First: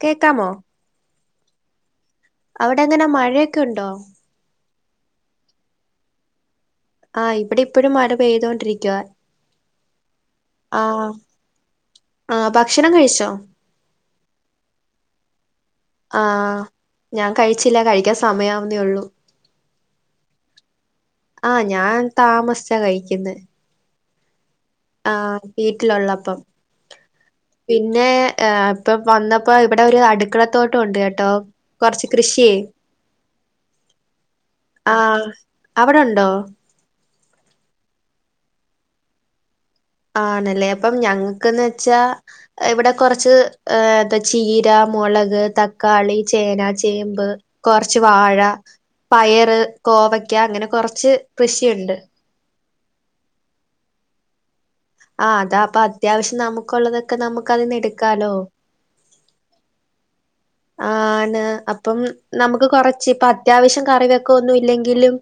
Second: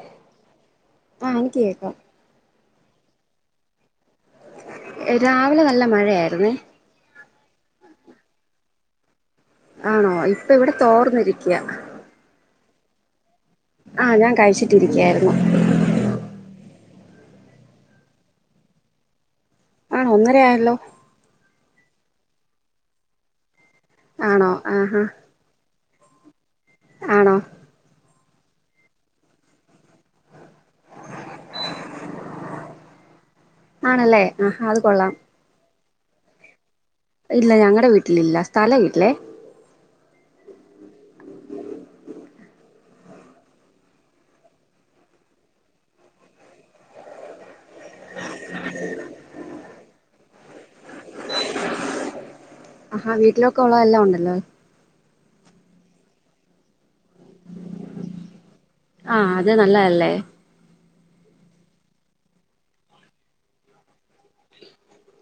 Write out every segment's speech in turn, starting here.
കേക്കാമോ ആഹ് എനിക്ക് കേൾക്കാം. അവിടെ എങ്ങന മഴേക്ക ഉണ്ടോ? രാവിലെ നല്ല മഴയായിരുന്നേ ആഹ് ഇവിടെ ഇപ്പൊഴും മഴ പെയ്തോണ്ടിരിക്കുവാ. ആണോ ഇപ്പ ഇവിട ആ തോർന്നിരിക്കാ [unintelligible] കഴിച്ചോ? ആഹ് ഞാൻ കഴിച്ചിട്ടിരിക്കയായിരുന്നു. ആ ഞാൻ കഴിച്ചില്ല കഴിക്കാൻ സമയാവുന്നേ ഒള്ളൂ. ആഹ് ഒന്നര ആയല്ലോ? ആഹ് ഞാൻ താമസിച്ചാ കഴിക്കുന്നേ ആണോ? ആഹ [unintelligible] പിന്നെ ഏഹ് ഇപ്പ വന്നപ്പ ഇവിടെ ഒരു അടുക്കള തോട്ടം ഉണ്ട് കേട്ടോ കൊറച്ച് കൃഷിയേ ആണല്ലേ ആഹ അത് കൊള്ളാം. അവിടെണ്ടോ? ഇല്ല ഞങ്ങടെ വീട്ടിലില്ല സ്ഥലവില്ലേ ആണല്ലേ അപ്പം ഞങ്ങക്കെന്ന് വെച്ചാ ഇവിടെ കൊറച്ച് ഏഹ് ചീര മൊളക് തക്കാളി ചേന ചേമ്പ് കൊറച്ച് വാഴ പയറ് കോവയ്ക്ക അങ്ങനെ കൊറച്ച് കൃഷിയുണ്ട്. ആഹാ വീട്ടിലൊക്ക് ഉള്ള എല്ലാം ഉണ്ടല്ലോ ആഹ് അതാ അപ്പൊ അത്യാവശ്യം നമുക്കൊള്ളതൊക്കെ നമുക്ക് അതിന്ന് എടുക്കാലോ ആഹ് അത് നല്ലതല്ലേ. ആഹ് ആണ് അപ്പം നമുക്ക് കൊറച്ച് ഇപ്പ അത്യാവശ്യം കറിവൊക്കാൻ ഒന്നും ഇല്ലെങ്കിലും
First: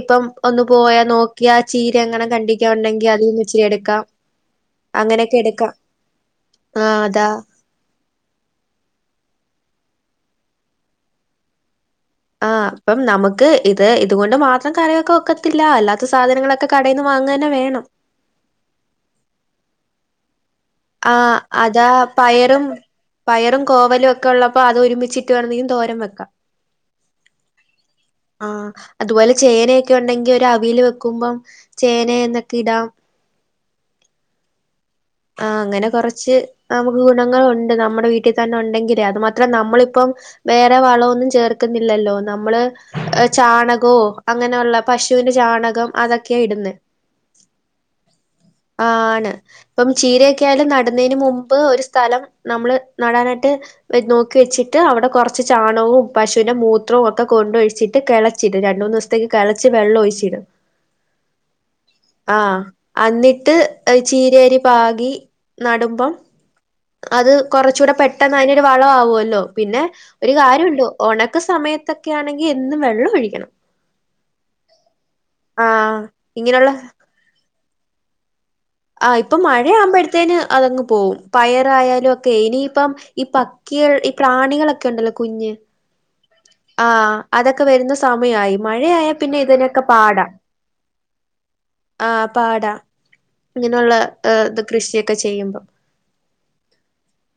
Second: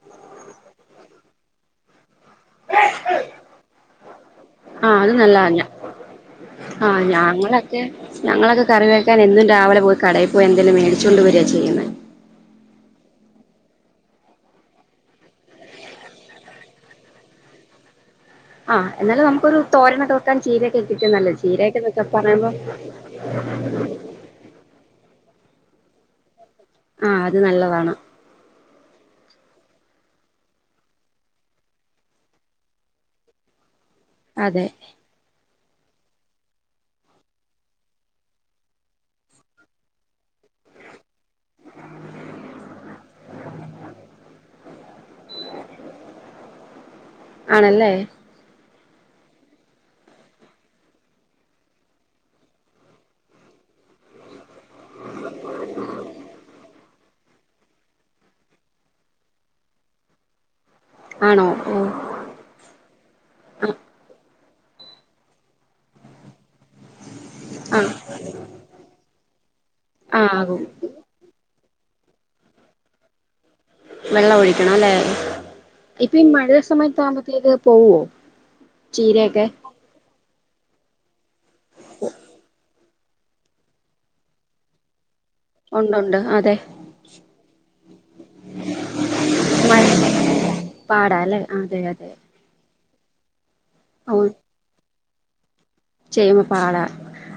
ഇപ്പം ഒന്ന് പോയാ നോക്കിയാ ആ ചീരയെങ്ങണം കണ്ടിക്കാൻ ഒണ്ടെങ്കി അതിൽ നിന്നു ഇച്ചിരി എടുക്കാം അങ്ങനെയൊക്കെ എടുക്കാം ആഹ് ഞാങ്ങളൊക്കെ ഞങ്ങളൊക്കെ കറി വെക്കാൻ എന്നും രാവിലെ പോയി കടേ പോയി എന്തെലും മേടിച്ചോണ്ട് വര ചെയ്യുന്നെ. ആഹ് അപ്പം നമുക്ക് ഇത് ഇതുകൊണ്ട് മാത്രം കറിവെക്കാൻ ഒക്കത്തില്ല. അല്ലാത്ത സാധനങ്ങളൊക്കെ കടേന്ന് വാങ്ങന്നെ വേ ണം. ആഹ് എന്നാലേ നമുക്കൊരു തോരനൊക്കെ വെക്കാൻ ചീര ആഹ് അതാ പയറും പയറും കോവലും ഒക്കെള്ളപ്പോ അത് ഒരുമിച്ചി ട്ട് [unintelligible] തോരൻ വെക്കാം. ആഹ് അത് നല്ലതാണ്. ആഹ് അതുപോലെ ചേനൊക്കെ ഉണ്ടെങ്കി ഒര് അവിയൽ വെക്കുമ്പം ചേന എന്നൊക്കെ ഇടാം. അതെ. ആഹ് അങ്ങനെ കൊറച്ച് നമുക്ക് ഗുണങ്ങളുണ്ട്. നമ്മുടെ വീട്ടി തന്നെ ഉണ്ടെങ്കിലേ അത് മാത്രം നമ്മളിപ്പം വേറെ വളൊന്നും ചേർക്കുന്നില്ലല്ലോ. നമ്മള് ചാണകോ അങ്ങനൊള്ള പശുവിന്റെ ചാ ചാണകം അതൊക്കെ ഇടുന്നെ. ആണല്ലേ. ആഹ് ആണ് ഇപ്പം ചീരയൊക്കൊയാലും നടുന്നേന് മുമ്പ് ഒരു സ്ഥലം നമ്മള് നടാനായിട്ട് നോക്കി വെച്ചിട്ട് അവിടെ കൊർച്ച് ചാണവും പശുവിന്റെ മൂ ത്രവും ഒക്കെ കൊണ്ടൊഴിച്ചിട്ട് കെളച്ചിടും. രണ്ട്, മൂന്നൂസ്ത്തേക്ക് കെളച്ച് വെള്ളം ഒഴിച്ചിടും. ആണോ ഓ ആഹ് അന്നിട്ട് ചീരരി പാകി നടുമ്പം അത് ആഹ് കൊറച്ചൂടെ പെട്ടെന്ന് അയ്നൊരു വള ആവുല്ലോ. പിന്നെ ഒരു ആഹ് ആകും കാര്യോണ്ട്. ഒണക്ക സമയ ത്തക്കെ ആണെങ്കി എന്നും വെള്ളം ഒഴിക്കണം. വെള്ളം ഒഴിക്കണം അല്ലേ. ആഹ് ഇപ്പ ഈ മഴ ഇങ്ങനെയുള്ള സമയത്ത് ആകുമ്പോത്തേക്ക് പോവോ? ആ ഇപ്പൊ ചീരയൊക്കെ മഴയാമ്പോഴ്ത്തേന് അതങ്ങ് പോവും. പയറായാലും ഒക്കെ ഇനിയിപ്പം ഈ പക്കികൾ ഈ പ്രാണികളൊക്കെ ഉണ്ടല്ലോ കുഞ്ഞ് ഉണ്ടുണ്ട് അതെ ആഹ് അതൊക്കെ വര്ന്ന സമയായി. മഴയായാ പിന്നെ ഇതിനൊക്കെ പാടാ അല്ല അതെ ആ അതെ പാടാ ഇങ്ങനെയുള്ള ഇത് കൃഷിയൊക്കെ ചെയ്യുമ്പം ചെയ്യമ്മപാട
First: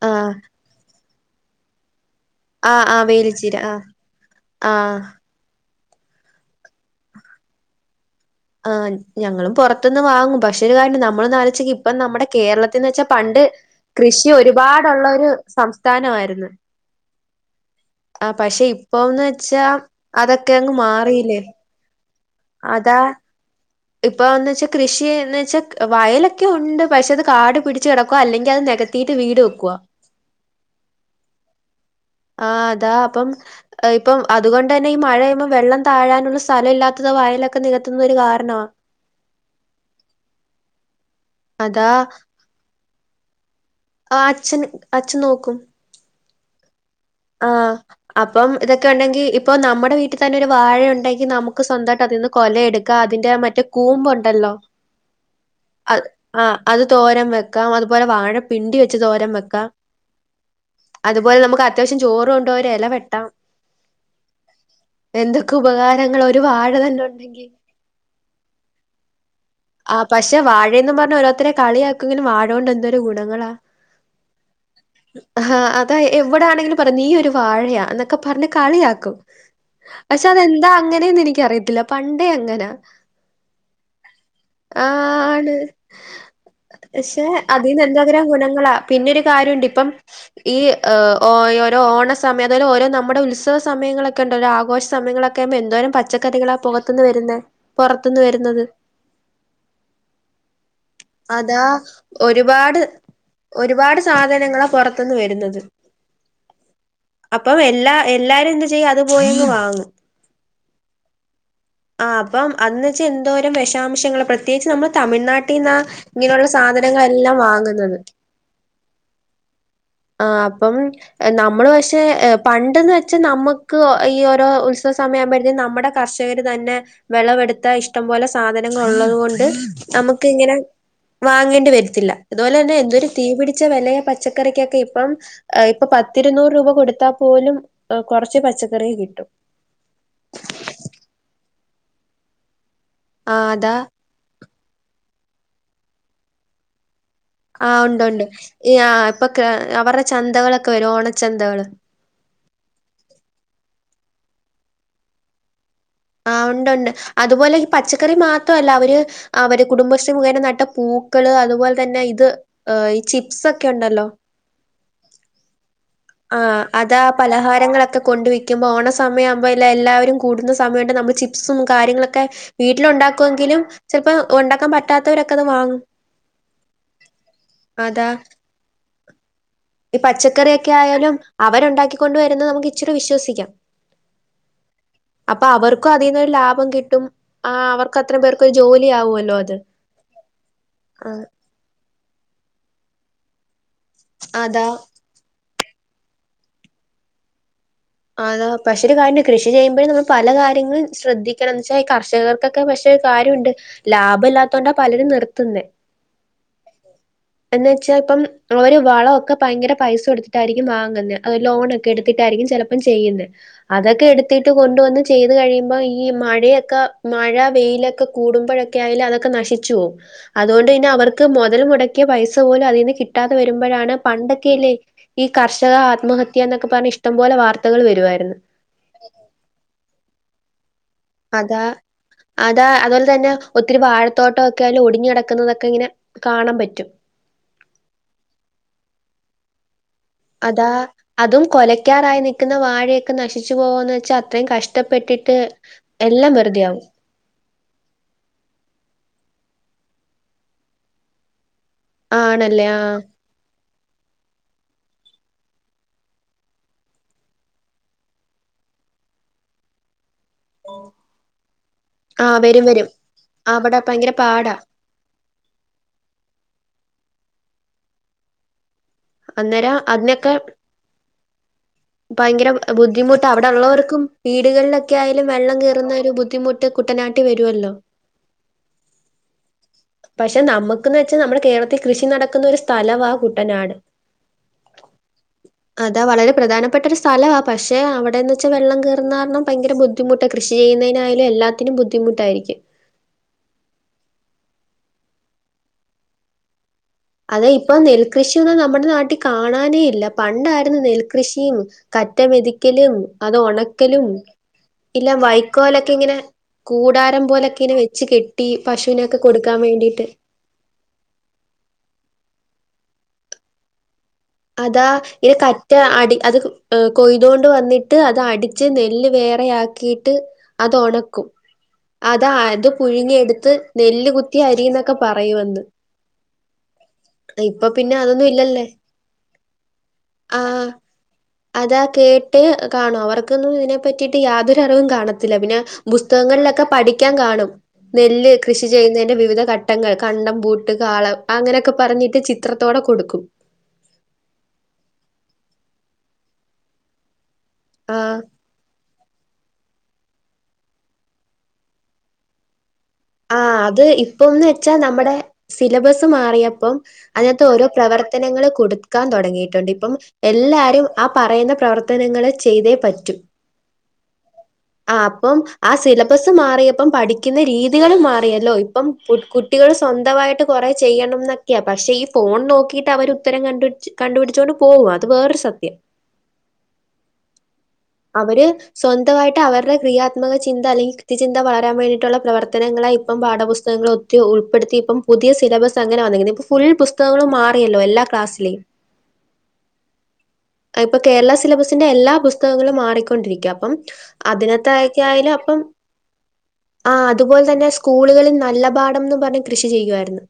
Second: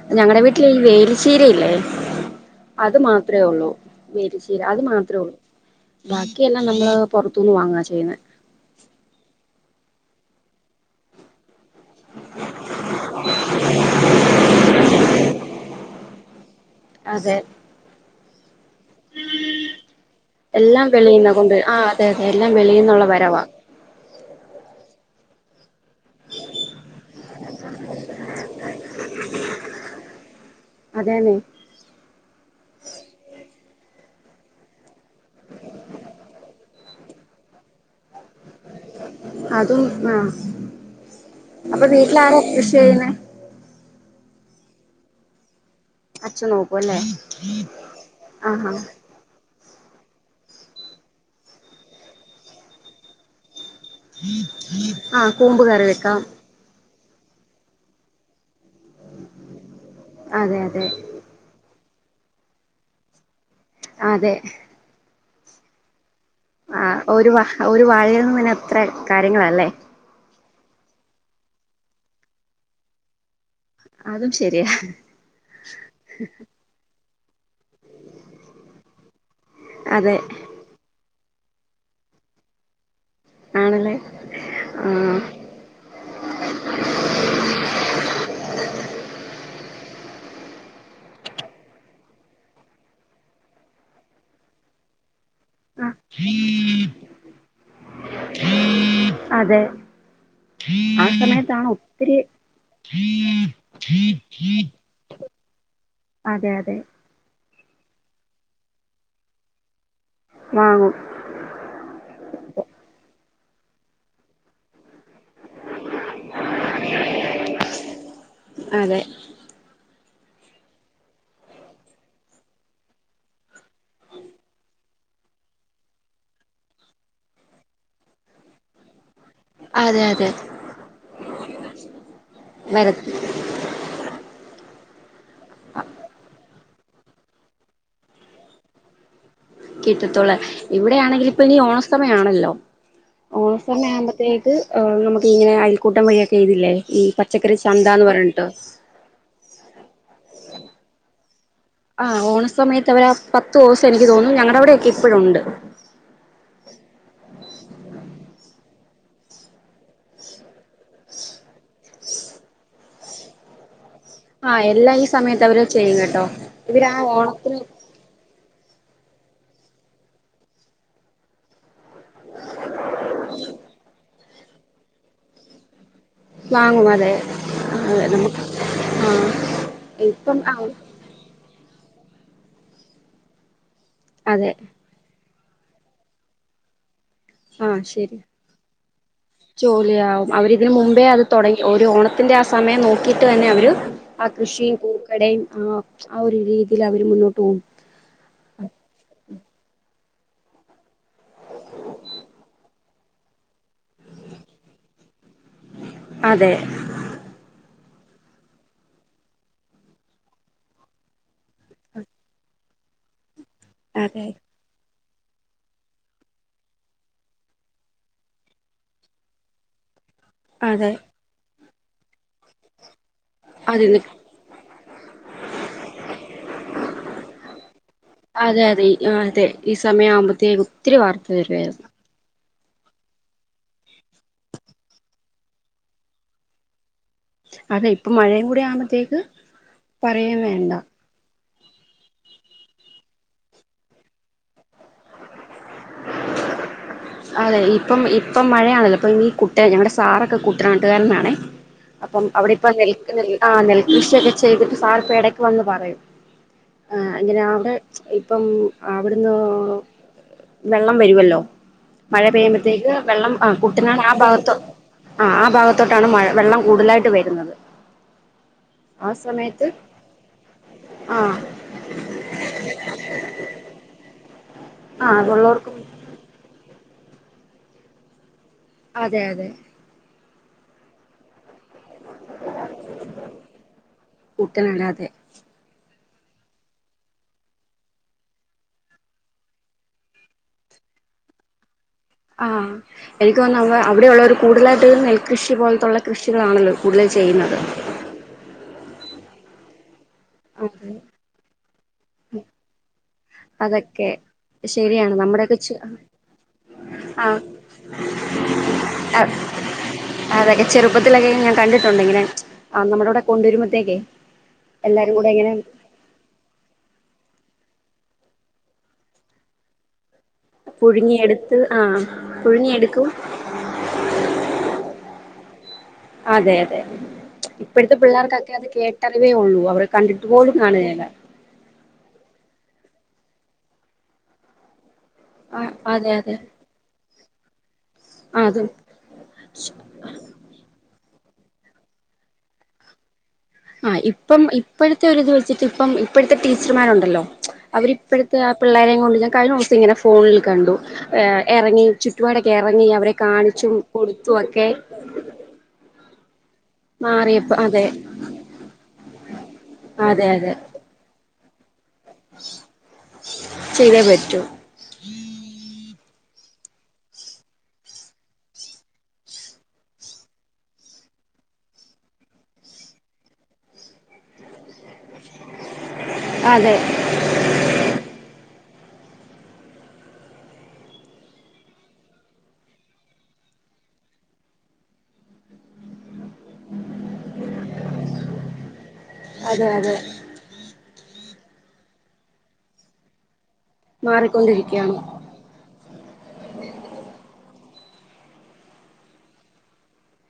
ആ ഞങ്ങളടെ വീട്ടില് ഈ വേലിചിരയില്ലേ ആ ആ അത് മാത്രമേ വേലിച്ചീര ഉള്ളൂ ആ വേലിചീര ആ അത് മാത്രമേ ഉള്ളു ബാക്കിയെല്ലാം നമ്മളെ പുറത്തുനിന്ന് വാങ്ങാ ചെയ്യുന്നേ ആ ഞങ്ങളും പുറത്തുന്ന് വാങ്ങും പക്ഷേ ക നമ്മൾ നനച്ച ഇപ്പ നമ്മുടെ കേരളത്തിന്ന് വെച്ചാൽ പണ്ട് കൃഷി ഒരുപാട് ഉള്ളൊരു സംസ്ഥാനമായിരുന്നു അതെ ആ പക്ഷെ ഇപ്പൊന്ന് വെച്ചാ അതൊക്കെ അങ്ങ് എല്ലാം വെളിയിന്ന മാറിയില്ലേ കൊണ്ട് ആ അതെ അതെ എല്ലാം വെളീന്നുള്ള വരവാ അപ്പോ എന്താന് വച്ചാൽ കൃഷിയന്ന് വെച്ചാൽ വയലൊക്കെ ഉണ്ട് പക്ഷെ അതെ കാടു പിടിച്ച് കിടക്കവാ അല്ലെങ്കിൽ അത് നികത്തിട്ട് വീട് വെക്കുവ അതെ ആ അതാ അപ്പം ഇപ്പം അതുകൊണ്ട് തന്നെ ഈ മഴയൊന്നും വെള്ളം താഴാനുള്ള സ്ഥലം ഇല്ലാത്തത് വയലൊക്കെ നികത്തുന്നത്. ഒരു കാരണ അതും ആ അപ്പൊ അതാ വീട്ടിൽ ആരാ കൃഷി ചെയ്യുന്നേ ആ അച്ഛൻ അച്ഛൻ നോക്കും അച്ഛനോ ആഹ് അപ്പം ഇതൊക്കെ ഉണ്ടെങ്കി ഇപ്പൊ നമ്മുടെ നമ്മടെ വീട്ടിൽ തന്നെ ഒരു വാഴ ഉണ്ടെങ്കി നമുക്ക് സ്വന്തമായിട്ട് അതിൽ നിന്ന് കൊല എടുക്കാം അതിന്റെ മറ്റു കൂമ്പുണ്ടല്ലോ ആഹ് കൂമ്പ് കറി അ വെക്കാം ആ അത് കു തോരൻ വെക്കാം അതുപോലെ വാഴ പിണ്ടി വെച്ച് തോരൻ വെക്കാം അതെ അതെ അതുപോലെ നമുക്ക് അത്യാവശ്യം ചോറും കൊണ്ടോവാൻ ഒരു ഇല വെട്ടാം അതെ എന്തൊക്കെ ഉപകാരങ്ങളാ ഒരു വാഴ ആ തന്നെ ഉണ്ടെങ്കി ഒരു വഴേൽന്ന് തന്നെ എത്ര കാര്യങ്ങളാല്ലേ ആ പക്ഷെ വാഴയെന്ന് പറഞ്ഞ് ഓരോരുത്തരെ കളിയാക്കും എങ്കിലും വാഴകൊണ്ട് എന്തോരു ഗുണങ്ങളാ അതും ശരിയാ ആഹ അതാ എവിടെ ആണെങ്കിലും പറ നീ ഒരു വാഴയാ എന്നൊക്കെ പറഞ്ഞു കളിയാക്കും അതെ പക്ഷെ അതെന്താ അങ്ങനെ എന്നെനിക്കു- എനിക്കു അറിയത്തില്ല പണ്ടേ അങ്ങനാ ആണല്ലേ അ ആഹ് ആണ് പക്ഷെ അതിന്ന് എന്തോരം ഗുണങ്ങളാ പിന്നെരു കാര്യം ഉണ്ട് ഇപ്പം ഈ ഓ ഓരോരോ ഓണ സമയം അതായ ഓരോ നമ്മുടെ ഉത്സവ സമയങ്ങളൊക്കെ ഉണ്ട് ഓര ആഘോഷ സമയങ്ങളൊക്കെ ഇപ്പോ എന്തോരം ആഹ് പച്ചക്കറികളാ പുകത്തുന്ന് വരുന്നേ പുറത്തൂന്ന് വരുന്നത് അതെ ആ അതാ സമയത്താണ് ഒത്തിരി ഒരുപാട് ഒരുപാട് സാധനങ്ങള് പുറത്തുന്ന് വരും വരുന്നത് അതെ അതെ അപ്പം എല്ലാ എല്ലാരും എന്താ ചെയ്യും അത് പോയങ്ങ് വാങ്ങും വാങ്ങും ആ അപ്പം അന്ന് വെച്ച എന്തോരം വിഷാംശങ്ങള് പ്രത്യേകച്ച് നമ്മ തമിഴ്നാട് നാട്ടീനാ ഇങ്ങനെയുള്ള സാധനങ്ങളെല്ലാം വാങ്ങുന്നത് അതെ ആ അപ്പം നമ്മള് പക്ഷെ പണ്ടെന്ന് വെച്ചാ നമ്മുക്ക് ഈ ഓരോ ഉത്- സമയാമ്പോഴേക്കും നമ്മുടെ കർഷകർ തന്നെ വിളവെടുത്ത ഇഷ്ടം പോലെ സാധനങ്ങൾ ഉള്ളത് കൊൊണ്ട് അതെ നമുക്ക് അതെ ഇങ്ങനെ വാങ്ങേണ്ടി വരത്തില്ല അതുപോലെ തന്നെ വര എന്തൊ ഒരു തീപിടിച്ച വിലയ പച്ചക്കറിക്കൊക്കെ ഇപ്പം ഇപ്പ- പത്തിരുന്നൂറ് രൂപ കൊടുത്താൽ പോലും കുറച്ച് പച്ചക്കറി യെ കിട്ടൂ കിട്ടത്തോുള്ളു ഇവിടെയാണെങ്കിൽ ഇപ്പ ഇനി ഓണ സമയയാണല്ലോ ആ ഓണ അതാ സമയ ആവുമ്പോത്തേക്ക് നമുക്ക് ഇങ്ങെനെ അൽക്കൂട്ടം വഴിയൊക്കെ ഇതില്ലേ ഈ പ- ആ ഉണ്ട് ഉണ്ട് ഈ ആ ഇപ്പൊ അവരുടെ ചന്തകളൊക്കെ വരും ഓണച്ചന്തകള് ആ ഓണ സമയത്ത് അവരാ പത്ത് ദിവസം എനിക്ക് തോന്നും ഞങ്ങളുടെ അവിടെക്കെ ഇപ്പഴുണ്ട് ആ ഉണ്ട് ഉണ്ട് അതുപോലെ ഈ പച്ചക്കറി മാത്രമല്ല അവര് അവര് കുടുംബശ്രീ മുഖേന നട്ട പൂക്കള് അതുപോലെ തന്നെ ഇത് ഈ ചിപ്സ് ഒക്കെ ഉണ്ടല്ലോ ആ എല്ലാ ഈ സമയത്ത് അവര് ചെയ്യും കേട്ടോ ആ ഇവര് ആ അതാ ഓണത്തിന് പലഹാരങ്ങളൊക്കെ കൊണ്ട് വയ്ക്കും ക്കുമ്പോ ഓ സമയ ആകുമ്പോ എല്ലരും കൂടുന്ന സയമ ഉണ്ട് നമ്മ ചപ്സും കാര്യങ്ങളൊക്കെ വീട്ടിലുണ്ടാക്കുമെങ്കിലും ചിലപ്പോ ഉണ്ടാക്കാൻ പറ്റാത്തവരൊക്കെ അത് വാങ്ങും വാങ്ങും അതെ അതാ അതെ ആ ഇപ്പം ആ ക്കയാലും അവരുണ്ടാക്കി കൊണ്ട് വരുന്നത് നമുക്ക് ഇച്ചിരി വിശ്വസിക്കാം അതെ അപ്പൊ അവർക്കും അതിൽന്നരു ലാഭം കിട്ടും ആ ആഹ് അവർക്ക് ശരി അത്രയും പേർക്കൊരു ജോലി ആവുമല്ലോ അത് ജോലിയാവും അവരിതിന് മുമ്പേ അത് ആഹ് തുടങ്ങി ഒരു ഓണ- ത്തിന്റെ ആ സമയം നോക്കിയിട്ട് തന്നെ അവര് ആ അതാ കൃഷിയും പൂക്കടയും ആ ആ ഒരു രീതിയിൽ അവര് മുന്നോട്ട് പോകും അതാ പക്ഷെ കാര്യം ഉണ്ട് കൃഷി ചെയ്യുമ്പോേ നമ്മൾ പല കാര്യങ്ങളും ശ്രദ്ധിക്കണം എന്ന്‌വെച്ചാ ഈ കർഷകർക്കൊക്കെ വി- കാര്യമുണ്ട് ലാഭ ഇല്ലാത്തൊണ്ടാ പലരും നിർത്തുന്ന അതെ എന്നാ വെച്ച ഇപ്പം വളമൊക്കെ ഭയങ്കര പൈസ കൊടുത്തിട്ടായിരിക്കും വാങ്ങുന്നത് ലോണൊക്കെ എടുത്തിട്ടായിരിക്കും ചെല- ഇപ്പ ചെയ്യുന്നത് അതൊക്കെ അതെ എടുത്തിട്ട് കൊണ്ടുവന്ന് ചെയ്ത് കഴിയുമ്പോ ഈ മഴയൊക്കെ മഴ വെയിലൊക്കെ കൂടുമ്പോഴൊക്കെ ആയാലും അതൊക്കെ നശിച്ചു പോവും അതുകൊണ്ട് പിന്നെ അതെ അവർക്ക് മുതൽ മുടക്കിയ പൈസ പോലും അതിൽ നിന്ന് കിട്ട- കിട്ടാതെ അതെ വരുമ്പോഴാണ് നി പണ്ടൊക്കെ അല്ലേ ഈ കർഷക ആത്മഹത്യ എന്നൊക്കെ പറഞ്ഞ ഇഷ്ടംപോലെ വാർത്ത അതെ അതെ അതെ ഈ സമയം ആവുമ്പോത്തേക്ക് ഒത്തിരി വാർത്ത അതാ വരുവായിരുന്നു അതാ അതുപോലെ തന്നെ ഒത്തിരി വാഴത്തോട്ടക്കെയായാലും ഒടിഞ്ഞിടക്കുന്നതൊക്കെ ഇങ്ങനെ കാണാൻ പറ്റും അതെ ഇപ്പൊ മഴയും കൂടെ ആവുമ്പോത്തേക്ക് അതാ അതും കൊലക്കാറായി നൽക്കുന്ന വാഴയൊക്കെ നശിച്ചു പോകാന്ന് വെച്ചാൽ അത്രയും കഷ്ടപ്പെട്ടിട്ട് എല്ലാം വെറു- യാവും അതെ ഇപ്പം ഇപ്പം മഴയാണല്ലോ ഇ ഈ കുട്ട ഞങ്ങളുടെ സാറൊക്കെ കുട്ടനാട്ടുകാരൻ ആണേ അപ്പം ആണല്ലേ ആഹ് അവിടെപ്പി നെൽ നെൽകൃഷിയൊക്കെ ചെയ്തിട്ട് സാർ ഇപ്പ ഇടക്ക് വന്ന് പറയും ആ അങ്ങനെ അവിടെ ഇപ്പം അവിടുന്ന് വെള്ളം വരുവല്ലോ മഴ ആഹ് വരും വരും പെയ്യുമ്പഴേക്ക് വെള്ളം ആ അവിടെ കുട്ടനാട് ഭയങ്കര ആ ഭാഗത്ത പാടാ ആ ആ ഭാഗത്തോട്ടാണ് മഴ വെള്ളം കൂടുതലായിട്ട് വരുന്നത് ആ സമയത്ത് അന്നേരം അതിനൊക്കെ ആ ഭയങ്കര ബുദ്ധിമുട്ട് അവിടെ ഉള്ളവർക്കും വീടുകളിലൊക്കെ ആയാലും ആഹ് വെള്ളം ഉള്ളവർക്കും കയറുന്ന ഒരു ബുദ്ധിമുട്ട് കുട്ടനാട്ടിൽ വരുവല്ലോ അതെ അതെ പക്ഷെ നമുക്കന്ന് വെച്ചാ നമ്മുടെ കേരളത്തിൽ കൃഷി നടക്കുന്ന ഒരു സ്ഥലവാ കുട്ടനാട് കുട്ടനാട് അതെ അ അത് വളരെ പ്രധാനപ്പെട്ട ഒരു സ്ഥലമാണ് പക്ഷേ അവിടെയെന്ന് വെച്ചൽ വെള്ളം കയറു കാരണം ഭയങ്കര ബുദ്ധിമുട്ട് കൃഷി ചെയ്യുന്നതിന് ആയാൽ എല്ലാത്തിനും ബു- ആ എനിക്ക് തോന്നുന്നു അവിടെയുള്ളവര് കൂടുതലായിട്ട് നെൽകൃഷി പോലത്തുള്ള കൃഷികളാണല്ലോ കൂടുതൽ അതെ ചെയ്യുന്നത് ഇപ്പൊ നെൽകൃഷിയൊന്നും നമ്മുടെ നാട്ടിൽ കാണാനേ ഇല്ല പണ്ടായിരുന്നു അതെ നെൽകൃഷിയും കറ്റമെതിക്കലും അത് ഉണക്കലും അതൊക്കെ ഇല്ലാ ശരിയാണ് നമ്മുടെയൊക്കെ ചെ വൈക്കോലെക്കെയിങ്ങനെ. കൂടാരം ആഹ് പോലെക്കെയിനെ വെച്ച് കെട്ടി പശുനെക്കെ കൊടുക്കാൻ വേണ്ടിട്ട്. അതെ ചെറുപ്പത്തിലെക്കെ ഞാൻ കണ്ടിട്ടൊണ്ടിങ്ങനെ നമ്മടെവിടെ കൊണ്ടുവരുമ്പത്തേക്കെ. അതാ ഇത് കറ്റ അടി അത് കൊയ്തോണ്ട് വന്നി ട്ട് അതടിച്ച് നെല്ല് വേറെയാക്കിട്ട് പുഴുങ്ങിയെടുത്ത് ആഹ് അതാ അത് പുഴുങ്ങിയെടുക്കും പുഴുങ്ങിയെടുത്ത് നെല്ല് കുത്തി അരിന്നെക്കെ പറയു അന്ന്. അതെ അതെ ഇപ്പഴത്തെ അതൊന്നും പിള്ളേർകെക്കെ അത് ഇല്ലല്ലേ കേട്ടറിവേയാള്ളൂ. അവരെ കണ്ടിട്ട് പോലും കാണകേല. താ കേട്ട് കാണും. അവർക്കൊന്നുയിതിനെ പറ്റിട്ട് യാതൊരുറിവും കാണത്തി ല്ല. പിന്നെ ആഹ് അതെ അതെ പുസ്തകങ്ങളിലൊക്കെ പഠിക്കാൻ കാണും. നെല്ല് ആ അത് കൃഷി ചെയ്യുന്നതിന്റെ വിവിധ ഘട്ടങ്ങൾ. കണ്ടം ബൂട്ട്, കാളം. അങ്ങനെയെക്കെ പറഞ്ഞിട്ട് ചിത്രത്തോടെ കൊടുക്കും. ആ ഇപ്പം ഇപ്പഴത്തെ ഒരുതുവെച്ചിട്ട് ഇപ്പം ഇപ്പഴത്തെ ടീച്ചറുമാരൊണ്ടല്ലോ. ആഹ് അവരിപ്പഴത്തെ ആ പിള്ളോരേം കൊണ്ട് ഞാൻ കഴിഞ്ഞ ദിവസിങ്ങനെ ഫോണിൽ കണ്ടു. എ എറങ്ങി ചുറ്റുപാടൊക്കെ എറങ്ങി ആ അത് ഇപ്പെന്ന് വെച്ചാ നമ്മെടെ സിലബസ്സ് മാറിയ പ്പോ അതിനത്തെ മാറിയപ്പോ ഓരോ അതെ പ്രവർത്തനങ്ങള് കൊടുക്കാൻ തൊടങ്ങിട്ടൊണ്ട്. ഇപ്പം അതെ അതെ എല്ലാരും ആ പറയുന്ന പ്രവർത്തനങ്ങള് ചെയ്തേ പറ്റൂ. ചെയ്തേ പറ്റൂ ആ അപ്പം ആ സില ബസ് മാറിയപ്പം പഠിക്കുന്ന രീതി കുട്ടികള് മാറിയല്ലോ. ഇപ്പം കു കുട്ടികൾ സ്വന്തവായിട്ട് കെറെ ചെയ്യണ്ടന്നൊക്കെയാ. പക്ഷെ ഈ ഫോൺ നോക്കി ക്കിട്ട് അവരുത്തരം കണ്ടു കണ്ടുപിടിച്ചുകൊണ്ട് പോകും. അത് വേറൊരു സത്യം. അതെ സ്വന്തവായിട്ട് അവെരുടെ ക്രിയാത്മകചിന്ത അല്ലങ്കിൽ കൃത്യചിന്ത വളരാ വേണ്ടി ട്ടൊള്ള പ്രവർ ങ്ങളായി ഇപ്പ പാഠപുസ്തകങ്ങളെക്കെ ഉൾപ്പെടുത്തി ഇപ്പം പുതിയ സിലബസ് അങ്ങനെ വന്നേക്ക നേ. ഇപ്പ ഫുൾ പുസ്തകങ്ങളും മാ ല്ല എല്ലാ ക്ലാസ്സിലേം അതെ അതെ സിലബസിന്റെല്ലാ പുസ്തകങ്ങളും മാറിക്കൊണ്ടിരിക്കാം അപ്പം മാറിക്കൊണ്ടിരിക്കുകയാണ് അതിനത്തേക്കായാലും അപ്പം ആ അതുപോലെ തന്നെ സ്കൂളുകളിൽ നല്ല പാഠംന്ന് പറഞ്ഞ് കൃഷി ചെയ്യുവാരുന്നു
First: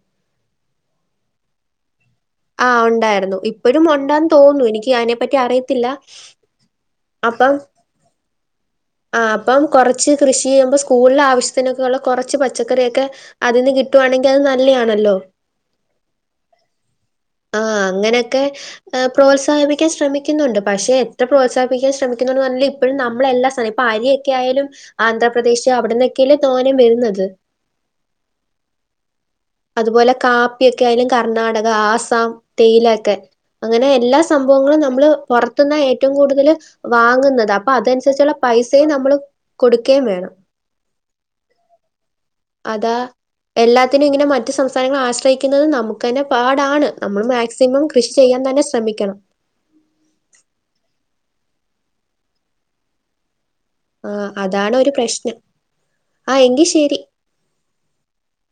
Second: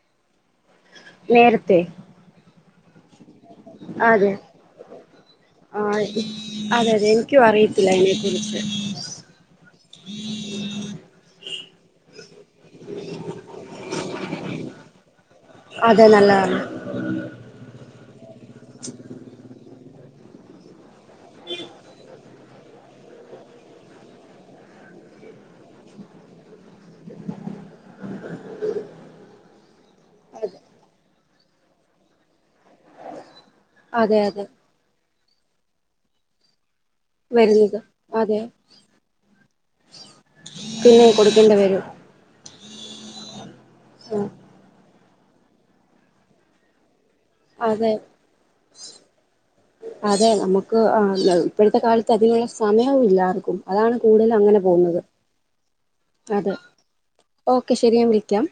നേരത്തെ ആഹ് ഒണ്ടാരുന്നു ഇപ്പഴും ഉണ്ടാന്ന് അതെ തോന്നുന്നു എനിക്ക് അതിനെ പറ്റി ആ അറിയത്തില്ല അതെ അതെ എനിക്കും അറിയത്തില്ല അയ്നെക്കുറിച്ച് ആ അപ്പം കൊറച്ച് കൃഷി ചെയ്യുമ്പോ സ്കൂളിലാവ ശത്തിനൊക്കെയൊള്ള കൊറച്ച് പച്ചക്കറിയൊക്കെതിന്ന് കിട്ടുവാണെങ്കിൽ അത് നല്ലലാണല്ലോ അതെ നല്ലതാണ് ക്കെ പ്രോത്സാഹിപ്പിക്കാൻ ശ്രമിക്കുന്നുണ്ട് പക്ഷെ എത്ര പ്രോത്സാഹിപ്പിക്കാൻ ശ്രമിക്കുന്നുണ്ട് എന്ന് പറഞ്ഞാലും ഇപ്പഴും നമ്മ ളെല്ലാ സാധനം ഇപ്പ അരിയെക്കെയയാലും ആന്ധ്രപ്രദേശ് അവിടെന്നെ ക്കെയല്ലേ തോനേം വരുന്നത് അതുപോലെ അതെ കാപ്പിയെക്കെയായലും കർണാടക ആസ്സാം തേയിലക്കെ അങ്ങനെ അതെ എല്ലാ അതെ സംഭവങ്ങളും നമ്മള് പൊറത്തുന്ന ഏറ്റവും കൂടുതല് വാങ്ങുന്നത് അപ്പൊ വരുന്നത് അതനുസരിച്ചുള്ള അതെ പൈസയും നമ്മള് കൊടുക്കയും വേണം പിന്നെ കൊടുക്കേണ്ടി വരും അതാ എല്ലാത്തിനുമിങ്ങനെ ആ മറ്റു സംസ്ഥാനങ്ങളെ ആശ്രയിക്കുന്നത് നമ്മുക്ക് തന്നെ പാടാണ് നമ്മള് മാക്സിമം അതെ കൃഷി ചെയ്യാൻ തന്നെ ശ്രമിക്കണം ഇപ്പഴത്തെ കാലത്ത് അതിനുള്ള സമയവുയില്ലാർക്കും അതാണ് ആ കൂടുതല് അങ്ങനെ അതാണ് ഒരു പോകുന്നത് പ്രശ്നം ആ അതെ എങ്കിൽ ശരി ഓക്കെ ശെരി ഞാൻ വിളിക്കാം